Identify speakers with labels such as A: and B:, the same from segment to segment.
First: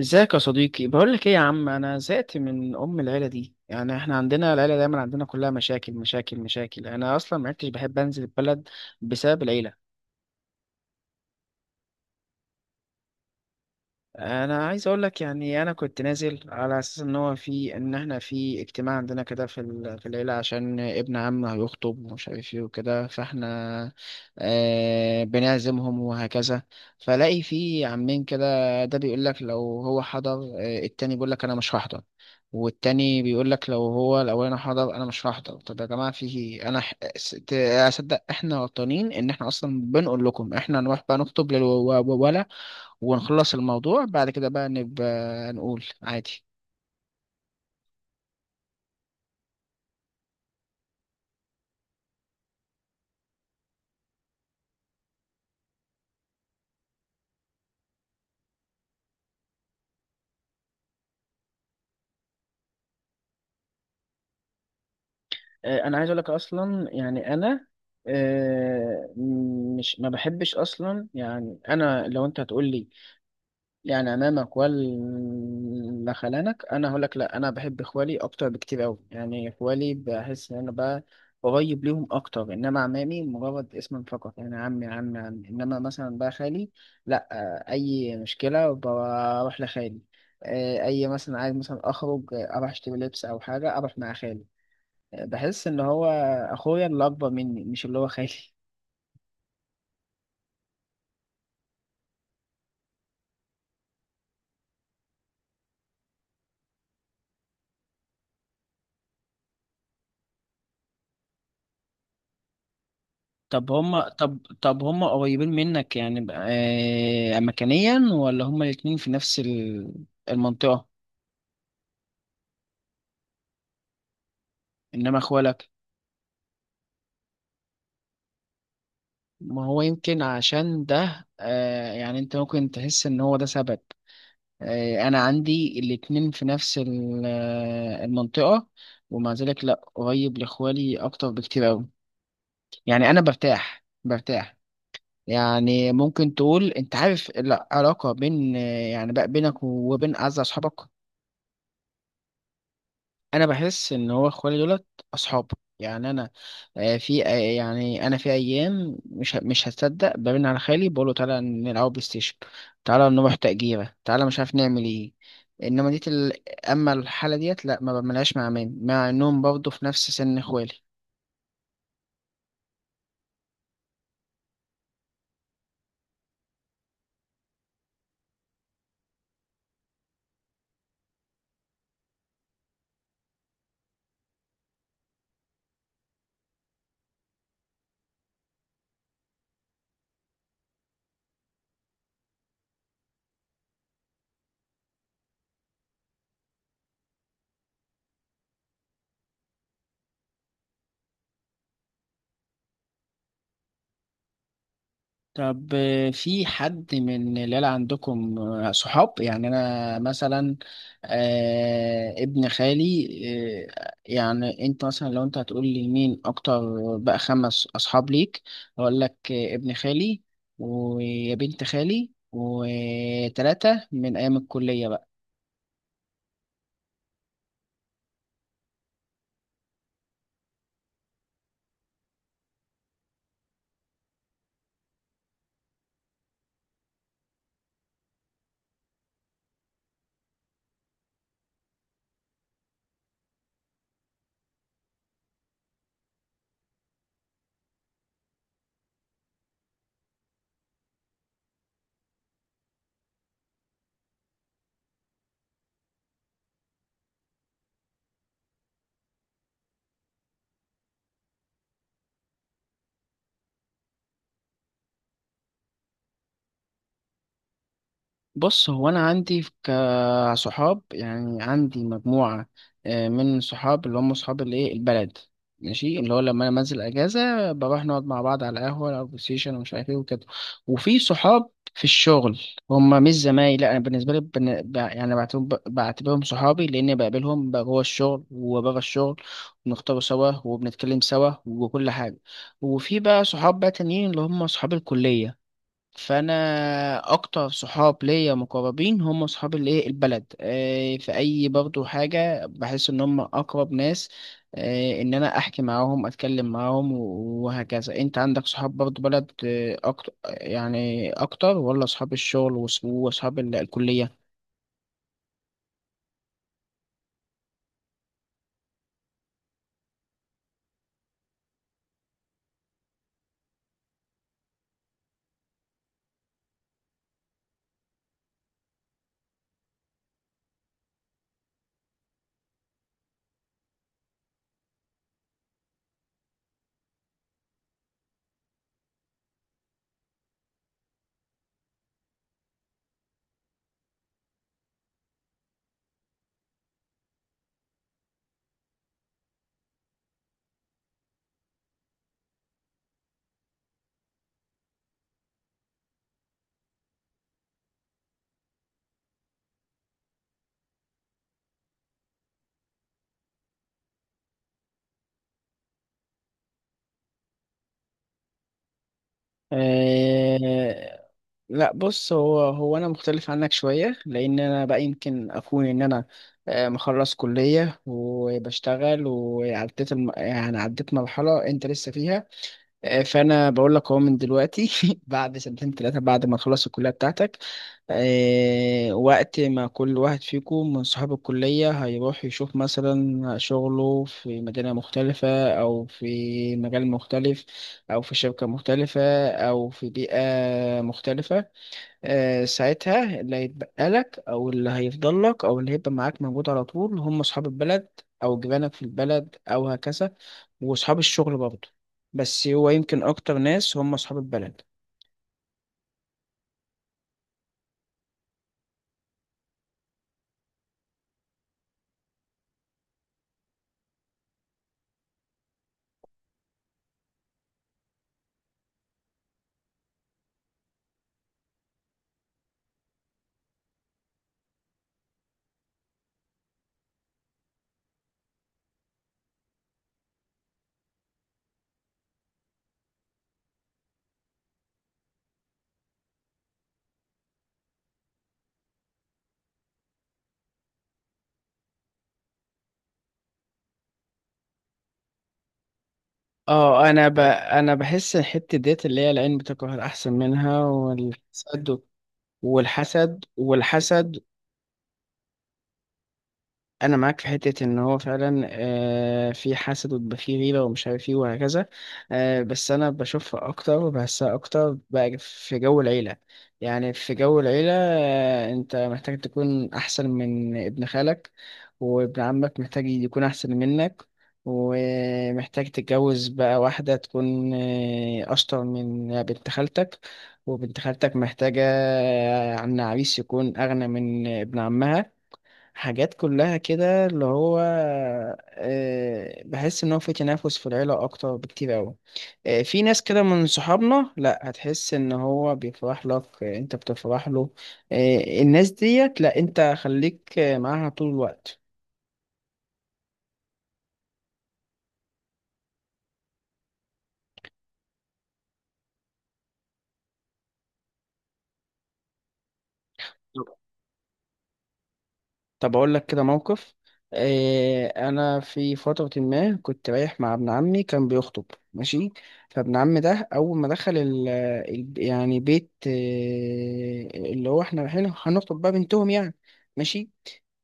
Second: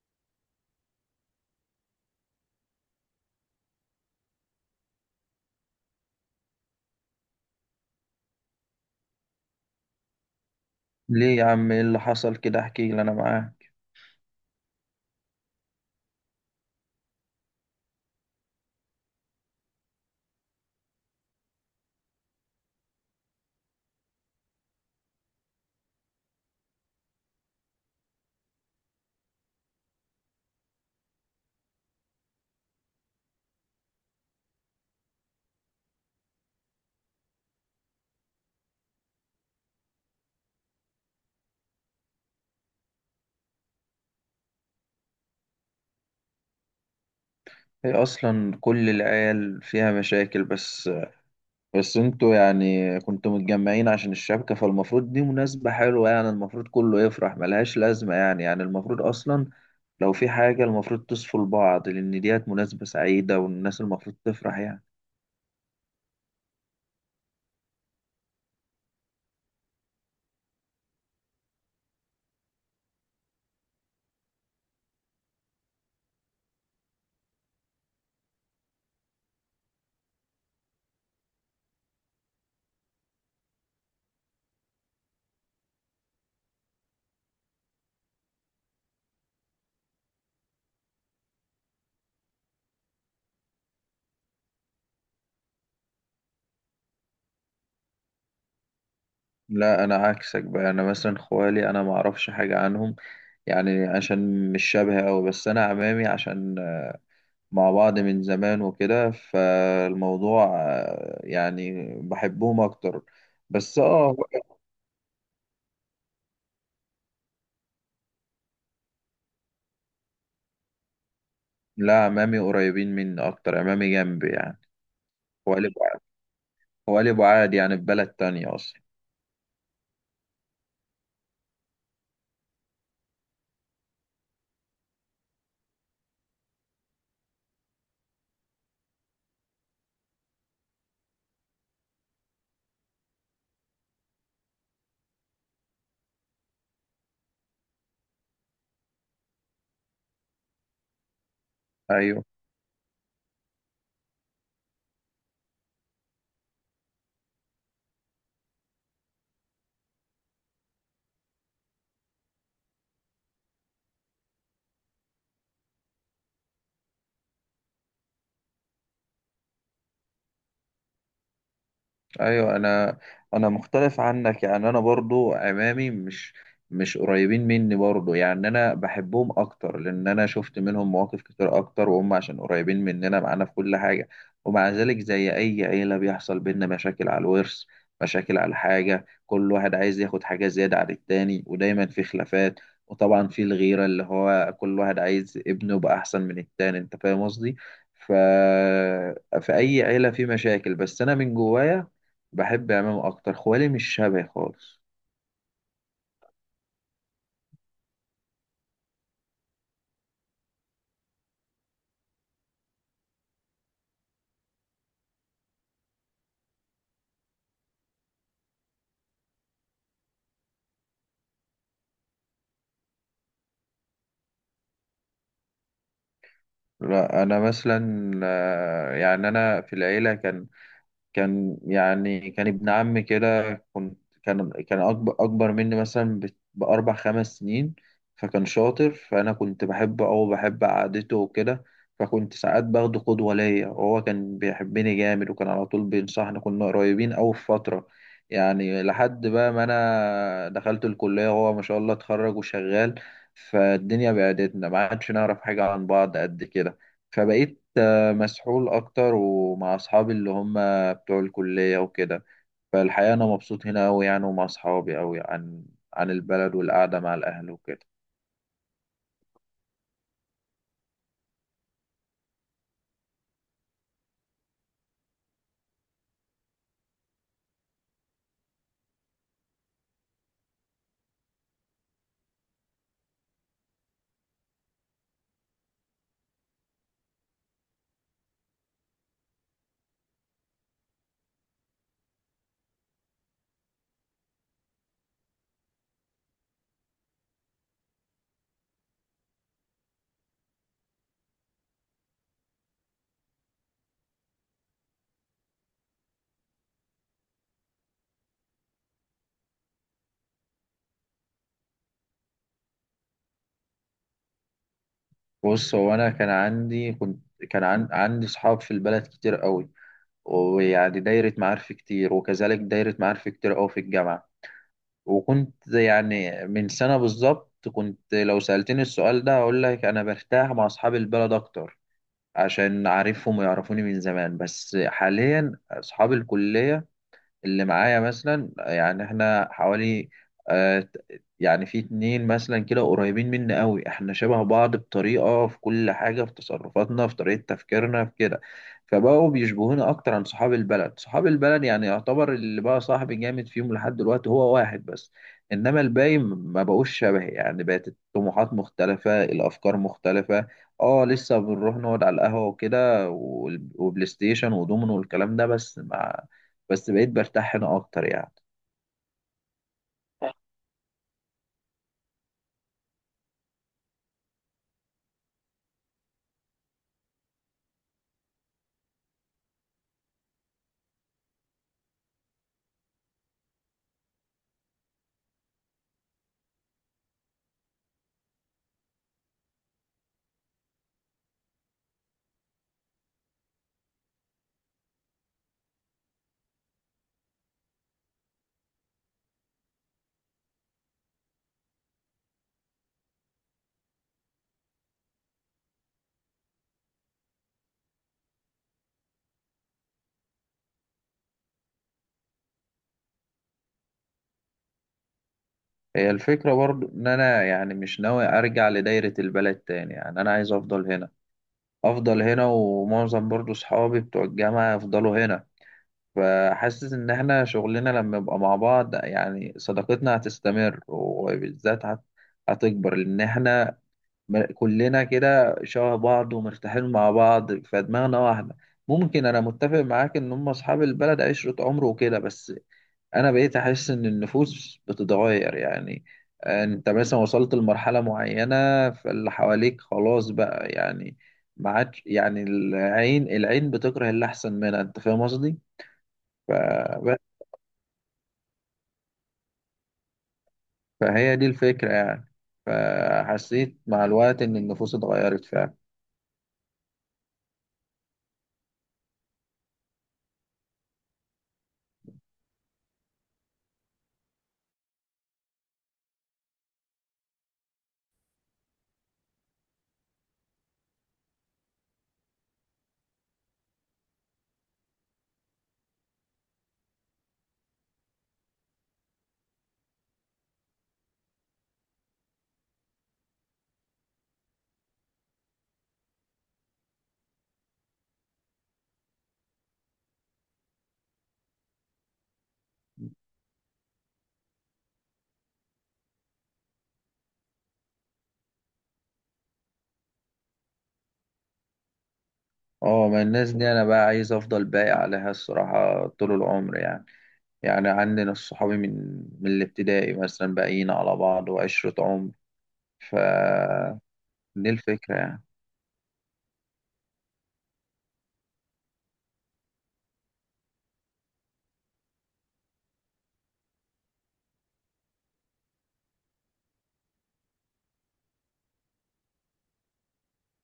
A: ازيك يا صديقي؟ بقول لك ايه يا عم، انا زهقت من ام العيله دي. يعني احنا عندنا العيله دايما عندنا كلها مشاكل مشاكل مشاكل. انا اصلا ما عدتش بحب انزل البلد بسبب العيله.
B: ليه يا عم، ايه اللي حصل كده؟ احكي لي انا معاك.
A: انا عايز اقول لك، يعني انا كنت نازل على اساس ان احنا في اجتماع عندنا كده في العيله عشان ابن عم هيخطب، ومش عارف ايه وكده، فاحنا بنعزمهم وهكذا. فلاقي في عمين كده، ده بيقول لك لو هو حضر، التاني بيقول لك انا مش هحضر، والتاني بيقول لك لو هو الاولاني حضر انا مش هحضر. طب يا جماعه، في انا اصدق احنا غلطانين ان احنا اصلا بنقول لكم، احنا نروح بقى نخطب للولا ونخلص الموضوع، بعد كده بقى نبقى نقول عادي.
B: هي اصلا كل العيال فيها مشاكل. بس انتوا يعني كنتوا متجمعين عشان الشبكة، فالمفروض دي مناسبة حلوة. يعني المفروض كله يفرح، ملهاش لازمة. يعني المفروض اصلا لو في حاجة المفروض تصفوا لبعض، لان ديت مناسبة سعيدة والناس المفروض تفرح يعني.
A: انا عايز اقول لك اصلا، يعني انا آه، مش ما بحبش اصلا. يعني انا لو انت هتقول لي يعني امامك ولا خلانك، انا هقول لك لا، انا بحب اخوالي اكتر بكتير قوي. يعني اخوالي بحس ان انا بقى قريب ليهم اكتر، انما عمامي مجرد اسم فقط، يعني عمي عمي عمي. انما مثلا بقى خالي، لا، اي مشكله بروح لخالي. اي مثلا عايز مثلا اخرج، اروح اشتري لبس او حاجه، اروح مع خالي. بحس ان هو اخويا اللي اكبر مني، مش اللي هو خالي.
B: لا، انا عكسك بقى، انا مثلا خوالي انا ما اعرفش حاجة عنهم، يعني عشان مش شبه أوي. بس أنا عمامي عشان مع بعض من زمان وكده، فالموضوع يعني بحبهم أكتر.
A: طب
B: بس
A: هم طب طب هم قريبين منك، يعني مكانيا، ولا هم الاتنين في نفس المنطقة؟
B: لا، عمامي قريبين مني أكتر، عمامي جنبي يعني.
A: انما
B: هو
A: اخوالك،
B: قلب هو قلب عادي يعني، في بلد تانية أصلا.
A: ما هو يمكن عشان ده يعني انت ممكن تحس ان هو ده سبب. انا عندي الاتنين في نفس المنطقة، ومع ذلك لا، قريب لاخوالي اكتر بكتير اوي. يعني انا برتاح برتاح. يعني ممكن تقول، انت عارف العلاقة بين يعني بقى بينك وبين اعز اصحابك،
B: أيوه.
A: انا بحس ان هو اخوالي دولت اصحاب. يعني انا في ايام مش هتصدق برن على خالي بقول له تعالى نلعب بلاي ستيشن، تعالى نروح تأجيرة، تعالى مش عارف نعمل ايه. انما ديت اما الحاله ديت، لا ما بعملهاش مع مين، مع انهم برضه في نفس سن اخوالي.
B: ايوه، انا مختلف عنك يعني، انا برضو عمامي مش قريبين مني برضو. يعني انا بحبهم اكتر لان انا شفت منهم مواقف كتير اكتر، وهم عشان قريبين مننا معانا في كل حاجة. ومع ذلك زي اي عيلة بيحصل بينا مشاكل على الورث، مشاكل على حاجة، كل واحد عايز ياخد حاجة زيادة عن التاني، ودايما في خلافات. وطبعا في الغيرة، اللي هو كل واحد عايز ابنه يبقى احسن من التاني، انت فاهم قصدي. ف... في اي عيلة في مشاكل، بس انا من جوايا بحب امام اكتر، خوالي مش شبهي خالص.
A: طب في حد من العيلة عندكم صحاب؟ يعني أنا مثلا ابن خالي، يعني أنت مثلا لو أنت هتقول لي مين أكتر بقى خمس أصحاب ليك، أقول لك ابن خالي وبنت خالي وتلاتة من أيام الكلية.
B: لا، انا مثلا يعني انا في العيله كان كان يعني كان ابن عمي كده، كنت كان كان أكبر مني مثلا بأربع خمس سنين. فكان شاطر، فأنا كنت بحبه أو بحب قعدته وكده. فكنت ساعات باخده قدوة ليا، وهو كان بيحبني جامد، وكان على طول بينصحني، كنا قريبين أوي في فترة. يعني لحد بقى ما أنا دخلت الكلية وهو ما شاء الله اتخرج وشغال، فالدنيا بعدتنا، ما عادش نعرف حاجة عن بعض قد كده. فبقيت مسحول أكتر ومع أصحابي اللي هم بتوع الكلية وكده. فالحقيقة أنا مبسوط هنا أوي يعني، ومع أصحابي أوي عن البلد والقعدة مع الأهل وكده.
A: بص، هو انا عندي كصحاب يعني عندي مجموعه من صحاب اللي هم صحاب الايه البلد، ماشي، اللي هو لما انا بنزل اجازه بروح نقعد مع بعض على قهوه او بلاي ستيشن ومش عارف ايه وكده. وفي صحاب في الشغل، هم مش زمايلي، لا، انا بالنسبه لي يعني بعتبرهم صحابي، لاني بقابلهم بقى جوه الشغل وبره الشغل، بنختار سوا وبنتكلم سوا وكل حاجه. وفي بقى صحاب بقى تانيين اللي هم صحاب الكليه. فانا اكتر صحاب ليا مقربين هم صحاب الايه البلد. في اي برضو حاجه بحس ان هم اقرب ناس ان انا احكي معاهم اتكلم معاهم وهكذا. انت عندك صحاب برضو بلد اكتر، يعني اكتر، ولا صحاب الشغل واصحاب الكليه؟
B: بص، هو أنا كان عندي كنت كان عن عندي صحاب في البلد كتير أوي، ويعني دايرة معارف كتير، وكذلك دايرة معارف كتير أوي في الجامعة. وكنت يعني من سنة بالظبط، كنت لو سألتني السؤال ده هقول لك أنا برتاح مع أصحاب البلد أكتر، عشان عارفهم ويعرفوني من زمان. بس حاليا أصحاب الكلية اللي معايا مثلا، يعني احنا حوالي آه، ت- يعني في اتنين مثلا كده قريبين مني قوي، احنا شبه بعض بطريقة في كل حاجة، في تصرفاتنا، في طريقة تفكيرنا، في كده. فبقوا بيشبهونا اكتر عن صحاب البلد. صحاب البلد يعني يعتبر اللي بقى صاحبي جامد فيهم لحد دلوقتي هو واحد بس. انما الباقي ما بقوش شبهي، يعني بقت الطموحات مختلفة، الافكار مختلفة. اه، لسه بنروح نقعد على القهوة وكده، وبلاي ستيشن ودومينو والكلام ده بس. بس بقيت برتاح هنا اكتر يعني.
A: آه، لا، بص، هو انا مختلف عنك شويه، لان انا بقى يمكن اكون ان انا مخلص كليه وبشتغل، وعديت يعني عديت مرحله انت لسه فيها. فانا بقول لك اهو من دلوقتي بعد سنتين ثلاثه بعد ما تخلص الكليه بتاعتك، وقت ما كل واحد فيكم من صحاب الكليه هيروح يشوف مثلا شغله في مدينه مختلفه، او في مجال مختلف، او في شركه مختلفه، او في بيئه مختلفه، ساعتها اللي هيتبقى لك او اللي هيفضل لك او اللي هيبقى معاك موجود على طول هم اصحاب البلد، او جيرانك في البلد او هكذا، واصحاب الشغل برضه. بس هو يمكن اكتر ناس هم اصحاب البلد.
B: هي الفكرة برضو ان انا يعني مش ناوي ارجع لدايرة البلد تاني، يعني انا عايز افضل هنا ومعظم برضو صحابي بتوع الجامعة يفضلوا هنا. فحاسس ان احنا شغلنا لما يبقى مع بعض، يعني صداقتنا هتستمر وبالذات هتكبر، لان احنا كلنا كده شبه بعض ومرتاحين مع بعض، فدماغنا واحدة. ممكن انا متفق معاك ان هم اصحاب البلد عشرة عمر وكده، بس انا بقيت احس ان النفوس بتتغير يعني. انت مثلا وصلت لمرحلة معينة، فاللي حواليك خلاص بقى يعني، ما عادش يعني العين بتكره اللي احسن منها، انت فاهم قصدي.
A: اه، انا
B: فبس،
A: انا بحس الحته ديت اللي هي العين بتكره الاحسن منها،
B: فهي دي
A: والحسد
B: الفكرة يعني.
A: والحسد
B: فحسيت مع
A: والحسد.
B: الوقت ان النفوس اتغيرت فعلا.
A: انا معاك في حته ان هو فعلا في حسد، وبيبقى في غيره ومش عارف ايه وهكذا، بس انا بشوفها اكتر وبحسها اكتر بقى في جو العيله. يعني في جو العيله انت محتاج تكون احسن من ابن خالك، وابن عمك محتاج يكون احسن منك، ومحتاج تتجوز بقى واحده تكون اشطر من بنت خالتك، وبنت خالتك محتاجه عن عريس يكون اغنى من ابن عمها. حاجات كلها كده اللي هو بحس ان هو في تنافس في العيله اكتر بكتير قوي. في ناس كده من صحابنا لا هتحس ان هو بيفرح لك، انت بتفرح له، الناس ديت لا، انت خليك معاها طول الوقت.
B: اه، ما الناس دي انا بقى عايز افضل باقي عليها الصراحة طول العمر يعني. يعني عندنا الصحابي من الابتدائي مثلا باقيين على بعض وعشرة عمر. ف دي الفكرة يعني.
A: طب أقول لك كده موقف إيه. أنا في فترة ما كنت رايح مع ابن عمي كان بيخطب، ماشي. فابن عمي ده أول ما دخل يعني بيت إيه، اللي هو إحنا رايحين هنخطب بقى بنتهم يعني، ماشي.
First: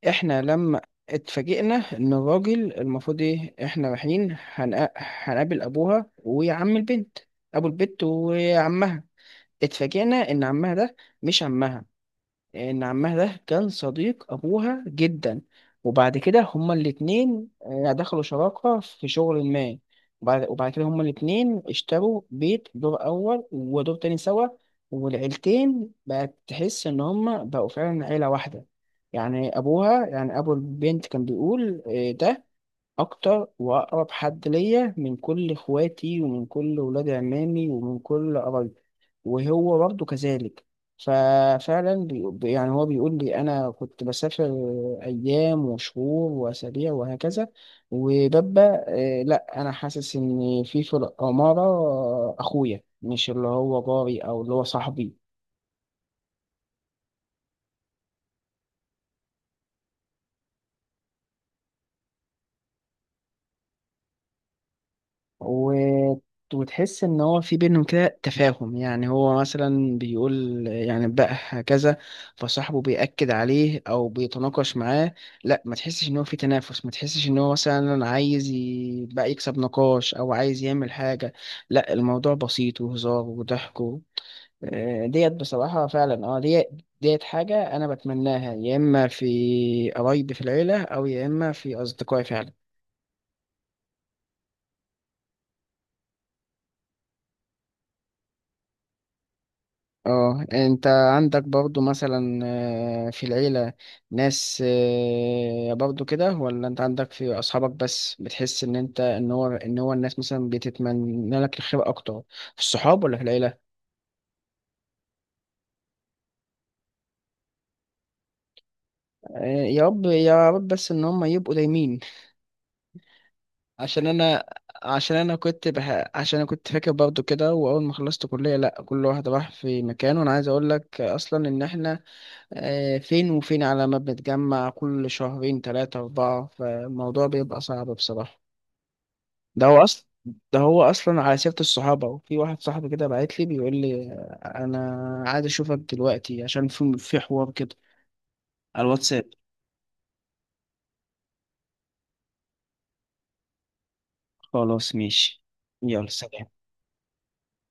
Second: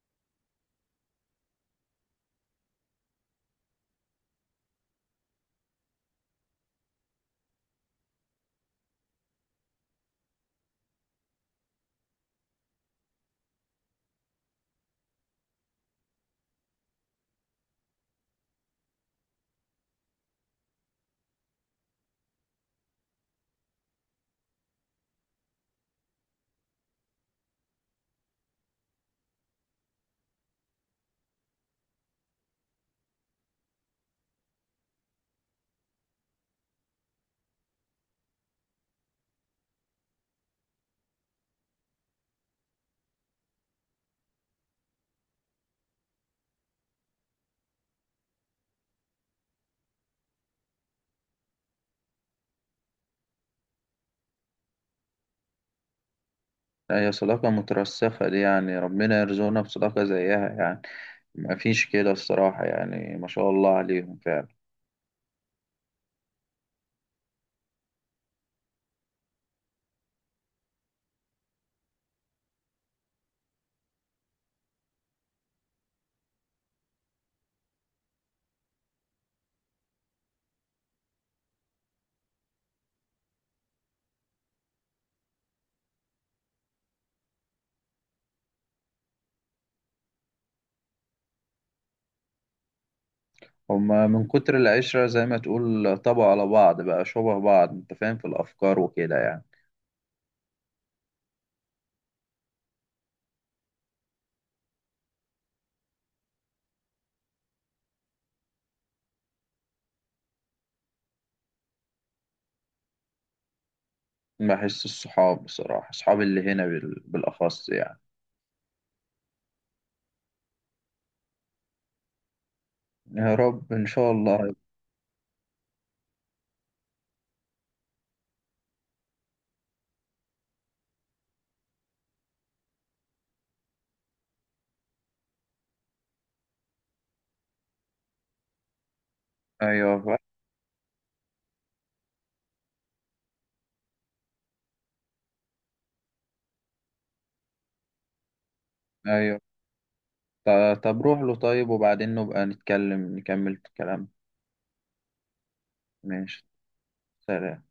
A: إحنا لما اتفاجئنا إن الراجل المفروض إيه، إحنا رايحين هنقابل أبوها وعم البنت، أبو البنت وعمها. اتفاجئنا إن عمها ده مش عمها. ان عمها ده كان صديق ابوها جدا، وبعد كده هما الاتنين دخلوا شراكة في شغل ما، وبعد كده هما الاتنين اشتروا بيت دور اول ودور تاني سوا، والعيلتين بقت تحس ان هما بقوا فعلا عيلة واحدة. يعني ابوها يعني ابو البنت كان بيقول ده اكتر واقرب حد ليا من كل اخواتي ومن كل ولاد عمامي ومن كل قرايبي. وهو برضه كذلك. ففعلا يعني هو بيقول لي انا كنت بسافر ايام وشهور واسابيع وهكذا، وببقى لا، انا حاسس ان في الاماره اخويا، مش اللي هو جاري او اللي هو صاحبي.
B: هي صداقة مترسخة دي، يعني ربنا يرزقنا بصداقة زيها يعني، مفيش كده الصراحة يعني، ما شاء الله عليهم فعلا.
A: و... وتحس ان هو في بينهم كده تفاهم. يعني هو مثلا بيقول يعني بقى هكذا، فصاحبه بيأكد عليه او بيتناقش معاه. لا ما تحسش ان هو في تنافس، ما تحسش ان هو مثلا عايز بقى يكسب نقاش او عايز يعمل حاجة. لا الموضوع بسيط وهزار وضحك ديت بصراحة فعلا. اه، ديت حاجة انا بتمناها، يا اما في قرايبي في العيلة او يا اما في اصدقائي فعلا.
B: هما من كتر العشرة زي ما تقول طبعوا على بعض، بقى شبه بعض انت فاهم، في الأفكار وكده يعني.
A: اه، انت عندك برضو مثلا في العيلة ناس برضو كده، ولا انت عندك في اصحابك بس بتحس ان انت ان هو ان هو الناس مثلا بتتمنى لك الخير اكتر، في الصحاب ولا في العيلة؟
B: بحس الصحاب بصراحة، صحابي اللي هنا بالأخص يعني.
A: يا رب يا رب بس ان هم يبقوا دايمين.
B: يا رب، إن
A: عشان
B: شاء
A: انا
B: الله.
A: عشان انا كنت فاكر برضو كده، واول ما خلصت كلية لا كل واحد راح في مكان، وانا عايز اقول لك اصلا ان احنا فين وفين، على ما بنتجمع كل شهرين تلاتة أربعة، فالموضوع بيبقى صعب بصراحة. ده هو أصلا
B: أيوه.
A: ده هو أصلا على سيرة الصحابة، وفي واحد صاحبي كده بعت لي بيقول لي أنا عايز أشوفك دلوقتي، عشان في حوار كده على الواتساب.
B: أيوه. طب روح له، طيب، وبعدين نبقى نتكلم نكمل الكلام.
A: خلاص ماشي، يلا
B: ماشي.
A: سلام.
B: سلام.